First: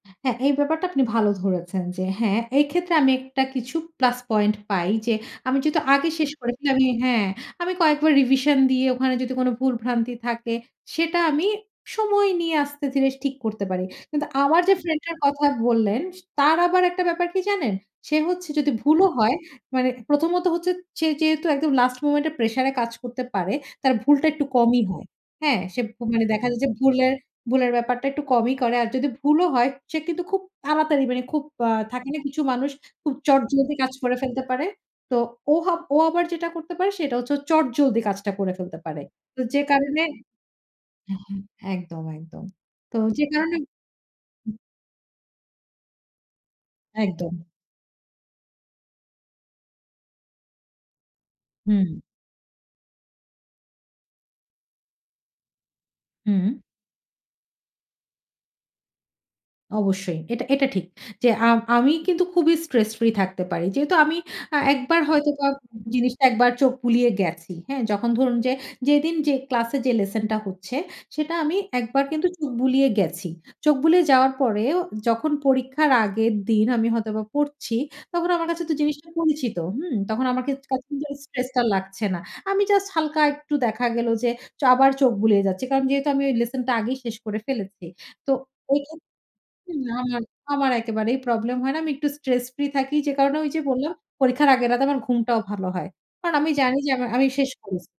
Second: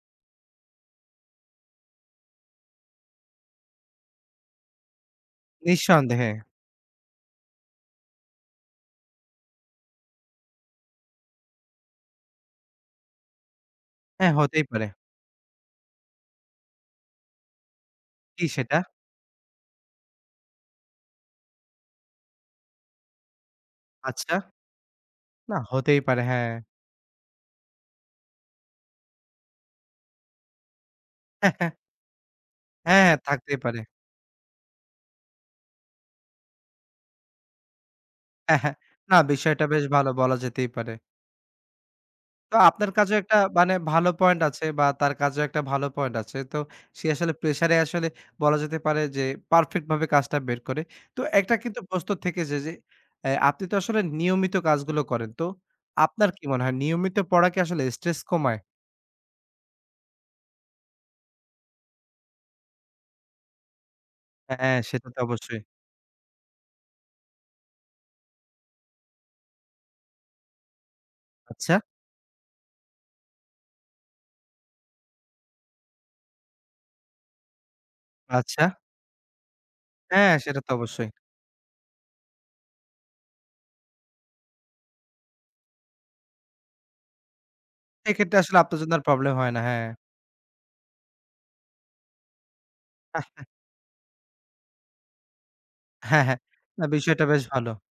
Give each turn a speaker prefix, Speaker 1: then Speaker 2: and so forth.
Speaker 1: হ্যাঁ, এই ব্যাপারটা আপনি ভালো ধরেছেন যে হ্যাঁ, এই ক্ষেত্রে আমি একটা কিছু প্লাস পয়েন্ট পাই, যে আমি যেহেতু আগে
Speaker 2: নিঃসন্দেহে।
Speaker 1: শেষ করেছি আমি হ্যাঁ, আমি কয়েকবার রিভিশন দিয়ে ওখানে যদি কোনো ভুল ভ্রান্তি থাকে, সেটা আমি সময় নিয়ে আস্তে ধীরে ঠিক করতে পারি। কিন্তু
Speaker 2: হ্যাঁ হতেই
Speaker 1: আমার যে
Speaker 2: পারে।
Speaker 1: ফ্রেন্ড টার কথা বললেন, স তার আবার একটা ব্যাপার কি জানেন? সে
Speaker 2: কি
Speaker 1: হচ্ছে যদি
Speaker 2: সেটা?
Speaker 1: ভুলও হয় মানে প্রথমত হচ্ছে সে যেহেতু একদম লাস্ট মোমেন্ট এ প্রেশার এ কাজ করতে পারে তার ভুলটা
Speaker 2: আচ্ছা।
Speaker 1: একটু কমই হয়।
Speaker 2: না
Speaker 1: হ্যাঁ সে ক
Speaker 2: হতেই পারে
Speaker 1: মানে দেখা
Speaker 2: হ্যাঁ।
Speaker 1: যায় যে ভুলের ভুলের ব্যাপারটা একটু কমই করে। আর যদি ভুলও হয় সে কিন্তু খুব তাড়াতাড়ি মানে খুব আ থাকে না কিছু মানুষ
Speaker 2: হ্যাঁ,
Speaker 1: খুব
Speaker 2: থাকতেই
Speaker 1: চটজলদি
Speaker 2: পারে।
Speaker 1: কাজ করে ফেলতে পারে। তো ও ও আবার যেটা করতে পারে সেটা হচ্ছে চটজলদি কাজটা করে ফেলতে পারে।
Speaker 2: না
Speaker 1: তো যে
Speaker 2: বিষয়টা বেশ
Speaker 1: কারণে
Speaker 2: ভালো বলা যেতেই পারে।
Speaker 1: একদম, একদম।
Speaker 2: তো আপনার
Speaker 1: তো
Speaker 2: কাজেও
Speaker 1: যে
Speaker 2: একটা
Speaker 1: কারণে
Speaker 2: মানে ভালো পয়েন্ট
Speaker 1: [unintelligible]
Speaker 2: আছে বা তার কাজেও একটা ভালো পয়েন্ট আছে। তো সে আসলে
Speaker 1: একদম।
Speaker 2: প্রেশার এ আসলে বলা যেতে পারে যে পারফেক্ট ভাবে কাজটা বের করে। তো একটা কিন্তু
Speaker 1: হুম।
Speaker 2: প্রশ্ন থেকে যায় যে এ আপনি তো আসলে নিয়মিত কাজগুলো করেন। তো আপনার কি
Speaker 1: হুম।
Speaker 2: মনে হয় নিয়মিত পড়া কি আসলে স্ট্রেস কমায়।
Speaker 1: অবশ্যই এটা এটা ঠিক যে আ আমি কিন্তু খুবই স্ট্রেস ফ্রি থাকতে পারি। যেহেতু আমি আ
Speaker 2: হ্যাঁ,
Speaker 1: একবার
Speaker 2: সেটা তো
Speaker 1: হয়তোবা
Speaker 2: অবশ্যই।
Speaker 1: জিনিসটা ১ বার চোখ বুলিয়ে গেছি। হ্যাঁ যখন ধরুন যে যেদিন যে ক্লাস এ যে লেসন টা হচ্ছে সেটা আমি
Speaker 2: আচ্ছা।
Speaker 1: ১ বার কিন্তু চোখ বুলিয়ে গেছি। চোখ বুলিয়ে যাওয়ার পরেও যখন পরীক্ষার আগের দিন আমি হয়তোবা পড়ছি তখন আমার কাছে
Speaker 2: আচ্ছা।
Speaker 1: তো জিনিসটা পরিচিত। হুম? তখন
Speaker 2: হ্যাঁ,
Speaker 1: আমার কা
Speaker 2: সেটা তো অবশ্যই।
Speaker 1: স্ট্রেস টা আর লাগছে না। আমি জাস্ট হালকা একটু দেখা গেল যে চ আবার চোখ বুলিয়ে যাচ্ছি। কারণ যেহেতু আমি ঐ লেসন টা আগেই শেষ করে ফেলেছি। তো
Speaker 2: এক্ষেত্রে আসলে
Speaker 1: ঐ
Speaker 2: আপনার জন্য
Speaker 1: খেত
Speaker 2: আর প্রবলেম হয় না, হ্যাঁ।
Speaker 1: না, না, আমার একেবারেই প্রবলেম হয় না। আমি একটু স্ট্রেস ফ্রি থাকি যে কারণে ঐ যে বললাম পরীক্ষার আগের রাতে আমার ঘুমটাও ভালো হয়। কারণ আমি জানি
Speaker 2: না
Speaker 1: যে আমি
Speaker 2: বিষয়টা
Speaker 1: আমি
Speaker 2: বেশ
Speaker 1: শেষ
Speaker 2: ভালো।
Speaker 1: করছি।